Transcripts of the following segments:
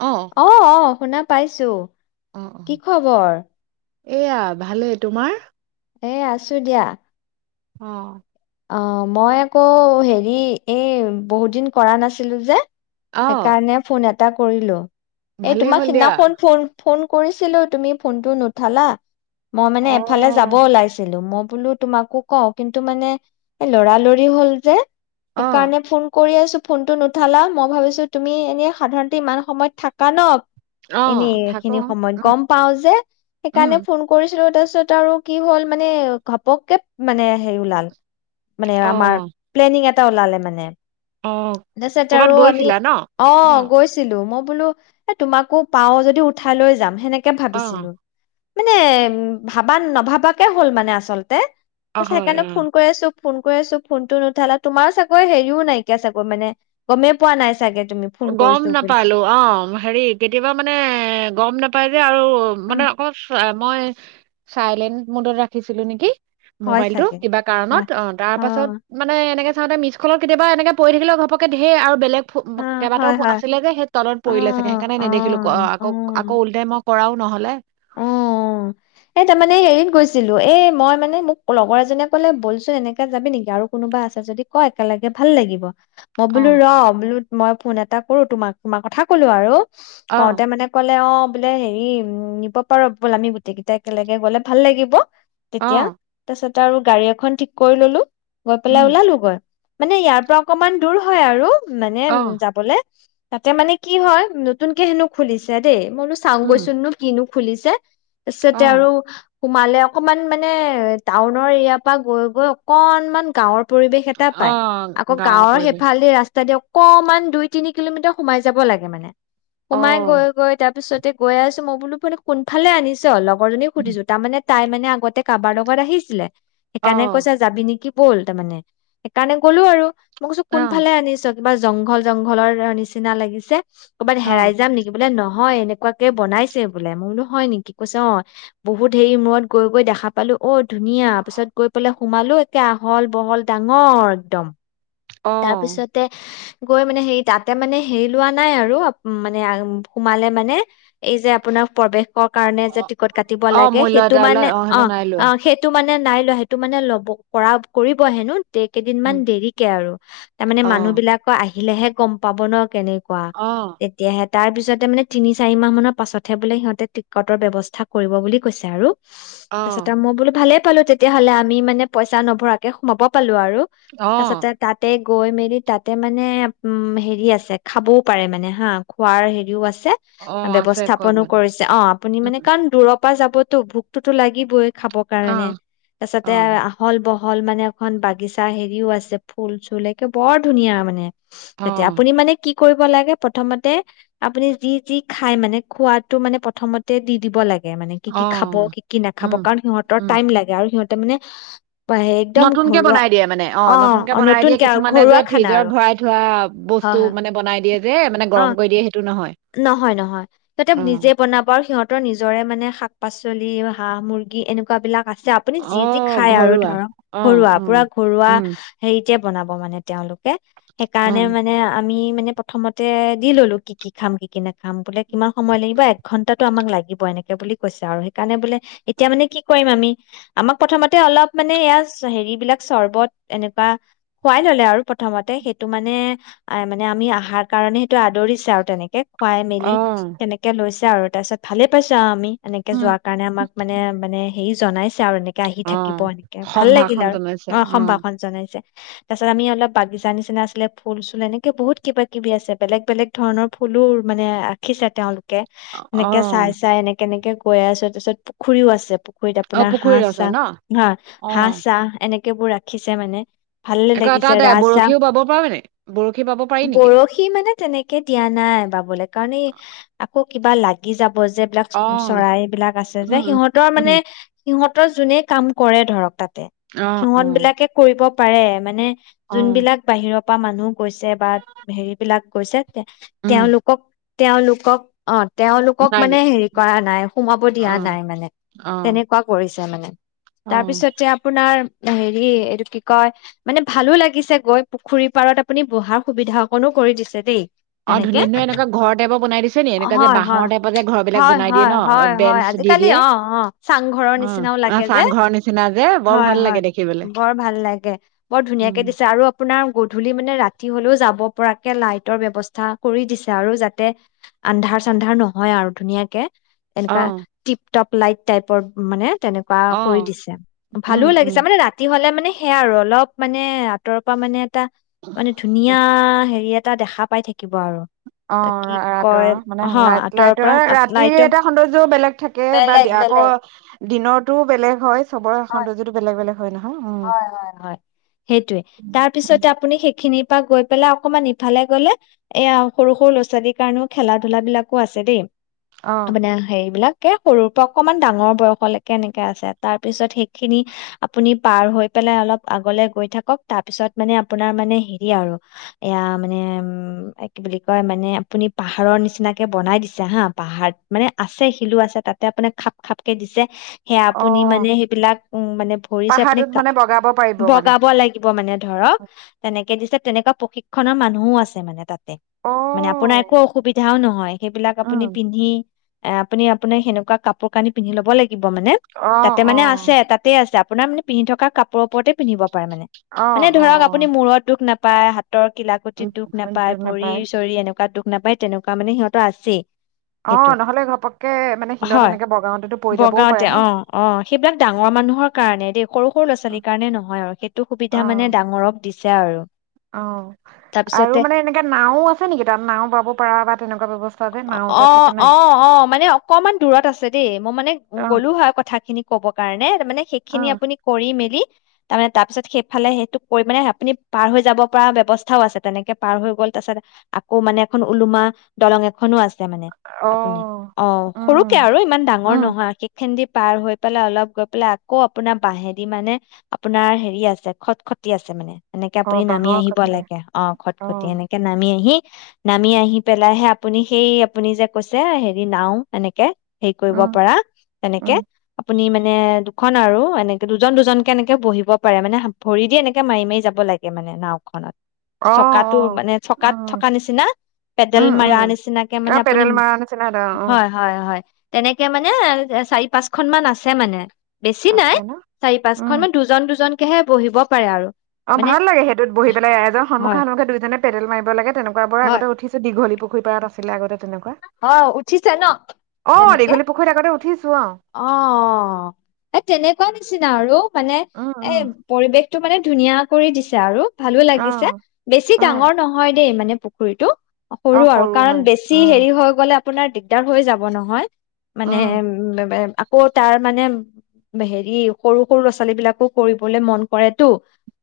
অ', অ-অ, শুনা পাই পাইছোঁ। কি খবৰ? এইয়া, ভালে তোমাৰ? এ আছো দিয়া। অ' অ মই আকৌ হেৰি, এ বহুত দিন কৰা নাছিলো যে। সে অ', কাৰণে ফোন এটা এটা কৰিলো। এ ভালেই তোমাক হ'ল দিয়া। সিদিনাখন ফোন ফোন কৰিছিলো, তুমি ফোনটো নুঠালা। মই মানে এফালে যাব অ', ওলাইছিলো। মই বোলো তোমাকো কওঁ, কিন্তু মানে এ লৰালৰি হ'ল যে। অ', সেইকাৰণে ফোন কৰি আছো। ফোনটো নুঠালা, মই ভাবিছো তুমি এনে সাধাৰণতে ইমান সময়ত থাকা ন। অ এনেই থাকো এইখিনি সময়ত, উম, গম পাওঁ যে উম, সেইকাৰণে ফোন কৰিছিলো তাপিছত তাৰপিছত আৰু কি হ'ল মানে, ঘপককে মানে হেই ওলাল। মানে, আমাৰ অ', প্লেনিং এটা তা ওলালে মানে। অ'। তাপাছত ক'ৰবাত আৰু আমি গৈছিলা ন? অ' গৈছিলো মই বোলো, এ তোমাকো পাওঁ যদি উঠাই লৈ যাম সেনেকে কে ভাবিছিলো। অ', মানে এ ভাবা, নাভাবাকে হ'ল মানে আচলতে। অ', [unintelligible] হয়, চাইকানে অ', ফোন কৰি আছো। ফোন কৰি আছো ফোনটো নুঠালা, তোমাৰো চাগৈ হেৰিও নাইকিয়া চাগৈ মানে গমেই পোৱা নাই চাগে। তুমি ফোন গম কৰিছো বুলি নাপালো, অ' হেৰি কেতিয়াবা মানে গম নেপাই এ আৰু মানে উম, অকল মই চাইলেন্ট মুডত ৰাখিছিলো নেকি। হয় মোবাইলতটো চাগে কিবা হয় কাৰণত অ তাৰ অ পাছত মানে এনেকে তাত মি্চকলত কেতিয়াবা এনেক পৰি থাকিলে ঘপকে ধেৰ আৰু বেলেগ [inaudible] কিবাটা আছিলে যে সেই তলত পৰিলে চাগে। সেইকাৰণে নেদেখিলো। অ', আকৌ আকৌ ওলটাই মই কৰাও নহলে। অ'। এ তাৰমানে এই এৰিত গৈছিলো এই মই মানে মোক লগৰ এজনে কলে বলচোন এনকা যাবি নেকি আৰু কোনোবা আছে যদি ক একেলগে ভাল লাগিব। মই অ বলো ৰ'। বুলু মই ফোন এটা কৰো তোমাক তোমাৰ কথা ক'লো আৰু। অ কওঁতে মানে কলে অ' বোলে হেৰি উ নিব পাৰো ব'ল আমি গোটেই কেইটা একেলগে গলে ভাল লাগিব। অ তেতিয়া তাৰ পিছ তা আৰু গাড়ী এখন ঠিক কৰি ললো। গৈ পেলাই উম ওলালো গৈ। মানে ইয়াৰ পৰা অকমান দূৰ হয় আৰু। মানে, অ যাবলৈ। তাতে মানে কি হয় নতুনকে হেনো খুলিছে দেই। মইনো চাওঁ গৈ উম চোননো কিনো খুলিছে। অ তাৰছতে আৰু সোমালে অকমান মানে টাউনৰ এয়াৰ পৰা গৈ গৈ অকনমান গাঁৱৰ পৰিৱেশ এটা অ পাই আকৌ গাঁৱৰ গাঁওৰ পৰিৱেশ সেফাল দি ৰাস্তা দিয়ক অকমান দুই তিনি কিলোমিটাৰ সোমাই যাব লাগে মানে। অ সোমাই গৈ গৈ তাৰ পিছতে গৈ আছো মই বোলো কোন ফালে আনি পিছে অলপ লগৰজনী উম, সুধিছো তাৰ মানে তাই মানে আগতে কাৰবাৰ লগত আহিছিলে। অ সেইকাৰণে কৈছা অ যাবি নেকি। ব'ল তাৰমানে, সেইকাৰণে গ'লো আৰু। মোক কৈছো কোনফালে আনিছ। কিবা জংঘল জংঘলৰ নিচিনা লাগিছে। ক'ৰবাত অ হেৰাই যাম নেকি বোলে ন। হয় এনেকুৱাকে বনাইছে বোলে মই বোলো হয় নেকি কৈছে অ বহুত হেৰি মূৰত গৈ গৈ দেখা পালোঁ অ ধুনীয়া পিছত গৈ পেলাই সোমালো একে আহল বহল ডাঙৰ একদম অ তাৰপিছতে গৈ মানে হেৰি তাতে মানে হেৰি লোৱা নাই আৰু আ মানে সোমালে মানে এই যে আপোনাৰ প্ৰবেশৰ কাৰণে যে অ টিকট কাটিব অ লাগে মূল্য সেইটো এটা লয় মানে অ সেইটো নাই লোৱা অ সেইটো মানে নে নাই লোৱা সেইটো মানে ল'ব কৰা কৰিব হেনো এই কেইদিনমান উম দেৰিকে আৰু তাৰমানে অ মানুহ বিলাকৰ আ আহিলেহে গম পাব ন কেনেকা কোৱা অ তেতিয়াহে তাৰ পিছতে মানে তিনি চাৰি মাহ মানৰ পাছতহে বোলে সিহঁতে টিকটৰ ব্যৱস্থা কৰিব বুলি কৈছে আৰু অ তাৰপিছতে আৰু মই বোলো ভালেই পালো তেতিয়াহলে আমি মানে পইচা নভৰাকে সোমাব পালো আৰু অ তাৰপছতে গৈ মেলি তাতে মানে উম হেৰি আছে খাবও পাৰে মানে হা খোৱাৰ হেৰিও আছে অ আছে কয় ব্যৱস্থাপনো মানে কৰিছে অ আপুনি মানে উম, কাৰণ দূ শুৱা যাবতো ভোকতোতো লাগিবই খাবৰ কাৰণে অ', তাৰ অ', পছতে আহল বহ হল মানে এখন বাগিচা হেৰিও আছে ফুল চুল একে বৰ ধুনীয়া মানে তয়া অ', আপুনি মানে কি কৰিব লাগে প্ৰথমতে আপুনি যি যি খাই মানে খোৱাতটো মানে প্ৰথমতে দি দিব লাগে মানে কি কি খাব অ', কি কি নাখাব উম, কাৰণ সিহঁতৰ উম, টাইম লাগে আৰু সিহঁৰ তাৰ মানে একদম নতুনকে ঘৰুৱা বনাই দিয়ে মানে অ নতুনকে অ, বনাই দিয়ে আৰু কিছুমানে ঘৰুৱা যে খানা ফ্ৰিজত আৰু ভৰাই থোৱা হয় বস্তু হয়। মানে বনাই দিয়ে যে মানে অ'। গৰম কৰি দিয়ে সেইটো নহয় নহয় নহয় সিহঁতে অ', নিজে বনাব আৰু সিহঁতৰ নিজৰে মানে শাক পাচলি পাচলি হাঁহ মুূৰ্গী এনেকুৱা বিলাক আছে আপুনি যি যি অ', খায় আৰু ঘৰুৱা ধৰক অ', ঘৰুৱা অ', উম, পুৰা ঘৰুৱা উম, হে বনাব মানে তেওঁলোক সেইকাৰণে অ', মানে আমি মানে প্ৰথমতে দি ললো কি কি খামি কি কি নেখাম খাম বোলে কিমান সময় লাগিবা ঘন্টাটো আমাক লাগিব এনেকে বুলি কৈছে আৰু সেইকাৰণে বোলে এতিয়া মানে কি কৰিম আমি আমাক প্ৰথমতে অলপ মানে ইয়াৰ হেৰি বিলাক চৰ্বত এনেকুৱা খুৱাই ললে আৰু প্ৰথমতে সেইটো মানে - মানে আমি আহাৰ কাৰণে সেইটো আদৰিছে আৰু তেনেকে- হে খুৱাই মেলি তেনেকে লৈছে আৰু। তাপিছত ভালে পাইছো আমি এনেকে উম, যোৱা কাৰণে আমাক মানে মানে হে জনাইছে আৰু এনেক এ আহি থাকিব অ', এনেকে ভাল লাগিল সম্ভাষণ আৰ, জনাইছে ওহ অ', সম্ভাষণ জনাইছে। তাৰপাছত আমি অলপ বাগিচা নিচিনা আছিলে ফুল চুল এনেকে বহুত কিবা কিবি আছে বেলেগ বেলেগ ধৰণৰ ফুলুৰ মানে ৰাখিছে তেওঁলোক নেকে এনেকে চাই অ', চাই এনেকে এনেকে কৈ আছে পিছত পুখুৰীও আছে। -খুৰীত অ', আপোনাৰ হাঁ পুখুৰীৰ আছে চাহ ন হা হাঁহ অ', চাহ এনেক। কেবোৰ ৰাখিছে মানে। ভালে আকৌ এটা লাগিছে দে ৰাজহাঁহ বৰশীও বাব পাৰি নি বৰশী বাব পাৰি নেকি বৰশী মানে তেনেকে। নাই বাবলৈ কাৰণেই। আকৌ কিবা লাগি যাব। ব যি বিলাক অ', চৰাইবিলাক আছে উম, যে উম, সিহঁতৰ মানে উম, সিহঁত যোনে কাম কৰে ধৰক তাত। অ', সিহঁত অ', বিলাকে কৰিব। পাৰে মানে অ', যোনবিলাক বাহিৰত- পা মানুহ গৈছে বা হেৰি বিলাক গৈছে। উম, তেওঁলোকক- তেওঁলোকক অ। তেওঁলোকক নাই দি মানে হেৰি কৰা নাই সোমাব দিয়া অ', নাই মানে অ', তেনেকুৱা কৰিছে। বেয়া লাগে। অ', তাৰপিছতে আপোনাৰ- হেৰি এইটো কি কয় মানে ভালো লাগিছে গৈ পুখুৰী পাৰত আপুনি বহাৰ সুবিধা অকনো কৰি দিছে দেই। অ', তেনেকে ধুনীয়া ধুনীয়া এনেকুৱা ঘৰ টাইপৰ বনাই দিছে নি? এনেকুৱা যে হয় হয় বাঁহৰ টাইপৰ যে ঘৰ বিলাক হয় বনাই দিয়ে হয় ন' হয় অ', হয় বেঞ্চ দি আজিকালি দিয়ে? অ অ চাংঘৰৰ অ', নিচিনাও অ', লাগে যে চাংঘৰৰ নিচিনা যে বৰ হয় ভাল হয় লাগে দেখিবলে। বৰ ভাল লাগে বৰ উম, ধুনীয়াকে দিছে আৰু আপোনাৰ গধূলি মানে ৰাতি হলেও। যাব পৰাকে লাইটৰ ব্যৱস্থা। স্থা কৰি দিছে আৰু যাতে আন্ধাৰ চানধাৰ নহয় আৰু ধুনীয়াকে। এনকা অ', টিপ। টপ লাইট টাইপৰ মানে। তেনেকুৱা কৰি অ', দিছে উম, ভালও উম। লাগিছে মানে ৰাতি হলে মানে- সেয়া আৰু, অলপ মানে আঁতৰৰ পৰা মানে এটা মানে ধুনীয়া হেৰিয়াত এটা দেখা পাই থাক অ' ৰাতৰ মানে হ লাই আঁতৰৰ পৰা লাইটৰ ৰাতিৰ লাইটৰ এটা সৌন্দৰ্য বেলেগ থাকে বা বেলেগ আকৌ বেলেগ দিনৰতটোও বেলেগ হয় চবৰে হয় সৌন্দৰ্যতটো বেলেগ বেলেগ-া হয় হয় হয় সেইটোৱে, উম, তাৰপিছতে আপুনি সেইখিনি তাত গৈ পেলাই অকনমান ইফালে গলে এয়া সৰু সৰু ল'ৰা ছালীৰ কাৰণেও খেলা ধলা বিলাকো আছে দেই। অ', আপোনাৰ সেইবিলাক কে সৰুৰ পৰা অকমান ডাঙৰ বয়সলৈকে এনেকে আছে, তাৰ পিছত সেইখিনি আপুনি পাৰ হৈ পেলাই অলপ আগলে গৈ থাকক, তাৰ পিছত মানে আপোনাৰ মানে হেৰি আৰু এয়া মানে উম কি বুলি কয় মানে আপুনি পাহাৰৰ নিচিনাকে বনাই দিছে হা পাহাৰ মানে আছে শিলো আছে তাতে আপুনি খাপ খাপকে দিছে সেয়া আপুনি অ', মানে সেইবিলাক উ মানে ভৰি চ পাহাৰটোত মানে বগাব পাৰিব মানে বগাব লাগিব মানে ধৰক তেনে তেনে দিছে তেনেকুৱা প্ৰশিক্ষণৰ মানুহো আছে মানে তাত। মানে আপোনাৰ একো অ'। অসুবিধাও নহয় সেইবিলাক উম। আপুনি পিন্ধি এ' আপুনি আপোনাৰ সনেকুৱা কাপোৰ কানি পিন্ধি ল'ব লাগি লিব মানে অঁ তাতে মানে আছে অঁ তাতে আছে। আপোনাৰ মানে পিন্ধ থকা কাপোৰৰ ওপৰতে পিন্ধিব পাৰে মানে, অঁ ধৰক অঁ আপুনি মূৰত দুখ নাপা [unintelligible] তৰ কিলাকুতিত দুখ নাপায়, ভৰি চৰি এনেকুৱা দুখ নাপায়, তেনেকুৱা মানে সিহঁত আছে অঁ সেইটোত, নহ'লে ঘপককে মানে শিলত হয়, এনেকে বগাওতেতো পৰি যাবও পাৰে বগাওঁতে ন অ' অ' সেইবিলাক ডাঙৰ মানুহৰ কাৰণে দেই, সৰু সৰু ল' ছোৱালীৰ কাৰণে নহয় আৰু সেইটো সুবিধা মানে ডাঙৰক দিছে আৰু, অ' তাৰপিছতে আৰু মানে এনেকা নাওঁ আছে নেকি তাত নাওঁ বাব পৰা বা তেনেকুৱা ব্যয়ৱস্থা অ অ অ মানে অকমণ দূৰত আছে দেই, মই মানে অঁ গোলো হয় খিনি ক'ব কাৰণে মানে সেইখিনি অঁ আপুনি কৰি মেলি তাৰমানে তাৰ পিছত সেইফালে সেইটো কৰি মানে আপুনি পাৰ হৈ যাব পৰা ব্যয়ৱস্থাও আছে তেনেকে পাৰ হৈ গ'ল তাৰ পাছত আকৌ মানে এখন ওলোমা দলং এ খনো আছে। মানে আপুনি, অঁ অ' সৰুকে আৰু ইমান ডাঙৰ নহয় সেই খনেদি পাৰ হৈ পেলাই অলপ গৈ পেলাই আকৌ আপোনাৰ বাঁহেদি মানে আপোনাৰ হেৰি আছে খট খতি আছে মানে এনেকে অঁ আপুনি নামি বাঁহৰ আহিব কাঠতে লাগে, অ' খট খতি অঁ এনেকে নামি আহি নামি আহি পেলাই হে আপুনি সেই আপুনি যে কৈছে হেৰি নাও এনেকে হেৰি কৰিব অঁ পৰা তেনেকে আপুনি মানে মানে দুখন আৰু এনেকে দুজন দুজনকে এনেকে বহিব পাৰে মানে ভৰি দি এনেকে মাৰি মাৰি যাব লাগে মানে নাওখনত চকাটো অঁ মানে চকাত থকা নিচিনা পেডেল মাৰা নিচিনা চিনাকি মানে অঁ আপুনি পেডেল মৰা নিচিনা এটা অঁ হয় হয় হয় তেনেকে মানে চাৰি পাঁচখন মান আছে মানে বেছি নাই আছে ন চাৰি পাঁচখন উম মানে দুজন দুজন হে বহিব পাৰে আৰু অ মানে ভাল লাগে সেইটোত বহি পেলাই এজন সম্মুখে হয় সন্মুেখ দুজনে পেডেল মাৰিব লাগে তেনেকুৱা বোৰত হয় আগতে উঠিছো দিঘলী পুখুৰ খোপাত আছিলে আগতে তেনেকুৱা অ উঠিছে ন অ তেনেকে দীঘলী পুখুৰীত আগতে উঠিছো অ এ তেনেকুৱা নিচিনা আৰু মানে উম এ উম পৰিৱেশ তোক মানে ধুনীয়া কৰি দিছে আৰু ভালো অ লাগিছে বেছি অ ডাঙৰ নহয় দেই মানে পুখুৰীটো অ সৰু আৰু কাৰণ মানে বেছি অ হেৰিও গলে আপোনাৰ দিগদাৰ হৈ যাব নহয় মানে উম বেবাএ বাক আকৌ তাৰ মানে হেৰি সৰু সৰু ল'ৰা ছোৱালী বিলাকো কৰিবলে মন কৰে টো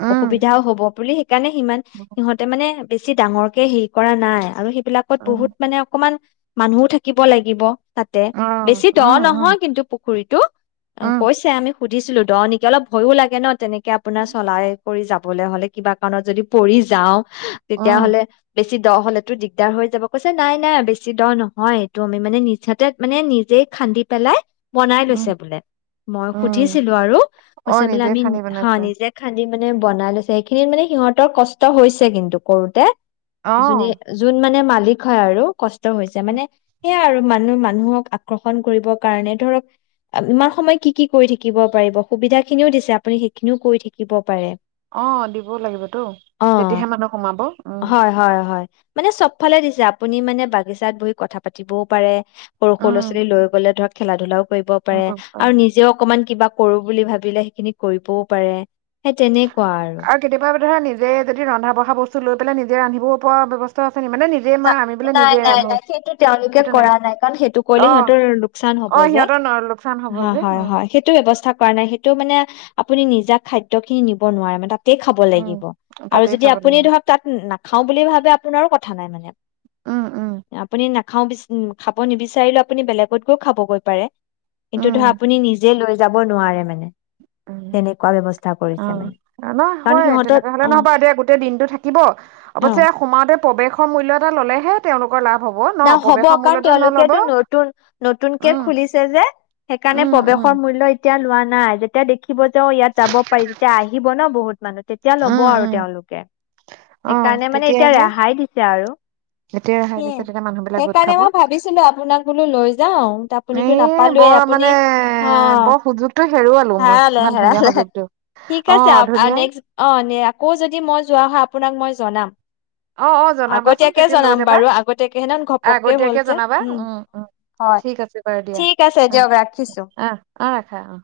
উম অসুবিধাও হ'ব বুলিক সেইকাৰণে সিমান সিহঁতে মানে বেছি ডাঙৰকে হেৰি কৰা নাই আৰু হিপ বিলাকত উম বহুত মানে অক অকমান মানুহও থাকিব লাগিব তাতে অ বেছি দ উম উম নহয় কিন্তু পুখুৰীটো উম কৈছে আমি সুধিছিলো দ নেকি অলপ ভয়ো লাগে ন তেনেক কে আপোনাৰ চলায়ে পৰি যাবলৈ হলে কিবা কাৰণত যদি পৰি যাওঁ আহ উম তেতিয়াহ'লে বেছ দ হলেতো দিগদাৰ হৈ যাব কৈছে নাই নাই বেছি দ নহয় এইটো আমি মানে নিচতে মানে নিজেই খান্দি পেলাই বনাই উম লৈছে বোলে মই উম সুধিছিলো আৰু অ কৈছে বোলে নিজে আমি খান্দি হা বনাইছে নিজে খান্দিম মানে বনাই লৈছে সেইখিনিত মানে সিহঁতৰ কষ্ট হৈছে কিন্তু কৰোতে অ জুনিয়ে যোন মানে মা লিক হয় আৰু কষ্ট তোৰ হৈছে মানে সেয়াই আৰু মানুহ মানুহক আকৰ্ষণ কৰিবৰ কাৰণে ধৰক ইমান সময় কি কি কৰি থাকিব পাৰিব সুবিধা খিনিও দিছে আপুনি সেইখিনিও কৰি থাকিব পাৰে অ দিবও লাগিবতো অ তেতিয়াহে মানুহ সোমাব উম হয় হয় হয় মানে চবফালে দিছে আপুনি মানে বাদ বাগিচাত বহি কথা পাতিবও পাৰে সৰু সৰু লৰা উম ছোৱালী লৈ গ'লে ধৰক খেলা ধূলাওক কৰিব পাৰে আৰু নিজেও অকমান। কিবা কৰো বুলি ভাবিলে সেইখিনি কৰিবও পাৰে। সেই তেনেকুৱা আৰু কেতিয়াবা কেতিয়াবা নিজে যদি ৰন্ধা বঢ়া বস্তু লৈ পেলাই নিজে ৰান্ধিব। গ পোৱা ব্যৱস্থা আছে নি মানে নিজে মা আমি বোলে নাই নিজে নাই ৰান্ধো নাই সেইটো তেওঁলোকে কৰা নাই কাৰণ সেইটো কৰিলে অ সিহঁতৰ লোকচান হব অ যে সিহঁতৰ ন লোকচান হ'ব হয় যে হয় উম হয় সেইটো ব্যৱস্থা। কৰা নাই সেইটো মানে আপুনি নিজা খাদ্য খিনি নিব নোৱাৰে মানে। খাব লাগিব উম আৰু তাতেই যদি খাব আপুনি লাগিব ধৰক তাত নাখাও বুলি ভাবে আপোনাৰ ক। থানাই মানে। উম উম আপুনি ন। খাওঁচ খাব নিবিচাৰিলেও আপুনি বেলেগত গৈও খাবগৈ পাৰে কিন্তু ধৰা আপুনি নিজে লৈ যাব নোৱাৰে মানে। উ তেনেকুৱা ব্যৱস্থা অ কৰিছে মানে। ন কাৰণ হয় সিহঁতৰ তেনেকুৱা হলে অ' নহবা এতিয়া গোটেই দিনটো থাকিব অ' অৱশ্যে সোমাওতে প্ৰৱেশৰ মূল্যত ললেহে তেওঁলোক। না হ'ব কাৰণ তেওঁলোকেটো নতুন নতুনকে উম খুলিছে যে সেইকাৰণে উম উম প্ৰৱেশৰ মূল্য। তেতিয়া লোৱা নাই যেতিয়া দেখিব যে অ ইয়াত যাব পাৰি তেতিয়া আহিব ন বহুত মানুহ। তেতিয়া ল'ব উম আৰু উম তেওঁলোকে অ সেইকাৰণে মানে এতিয়া ৰেহাই দিছে। আৰু এতিয়া ৰেহাই সেয়ে দিছে। মানুহ বিলাক গোট সেইকাৰণে খাব মই ভাবিছিলো আপোনাক বোলো লৈ যাও এ আপুনিতো নাপালুবে বৰ আপুনি মানে অ বৰ সুযোগটো হেৰুৱালো মই হেৰালে ইমান ধুনীয়া হেৰালে সুযোগটো ঠিক অ আছে ধুনীয়া নেক্স অ আকৌ যদি মই যোৱা হয়। আপোনাক মই জনাম। অ অ জনাবাচোন আগতীয়াকে তেতিয়া লৈ জনাম যাবা বাৰু আগতীয়াকে হেন ঘপককে হ'ল আগতীয়াকে যে জনাবা উম উম হয় ঠিক আছে বাৰু দিয়া ঠিক আছে উ দিয়ক ৰাখিছো আহ আহ ৰাখা অ।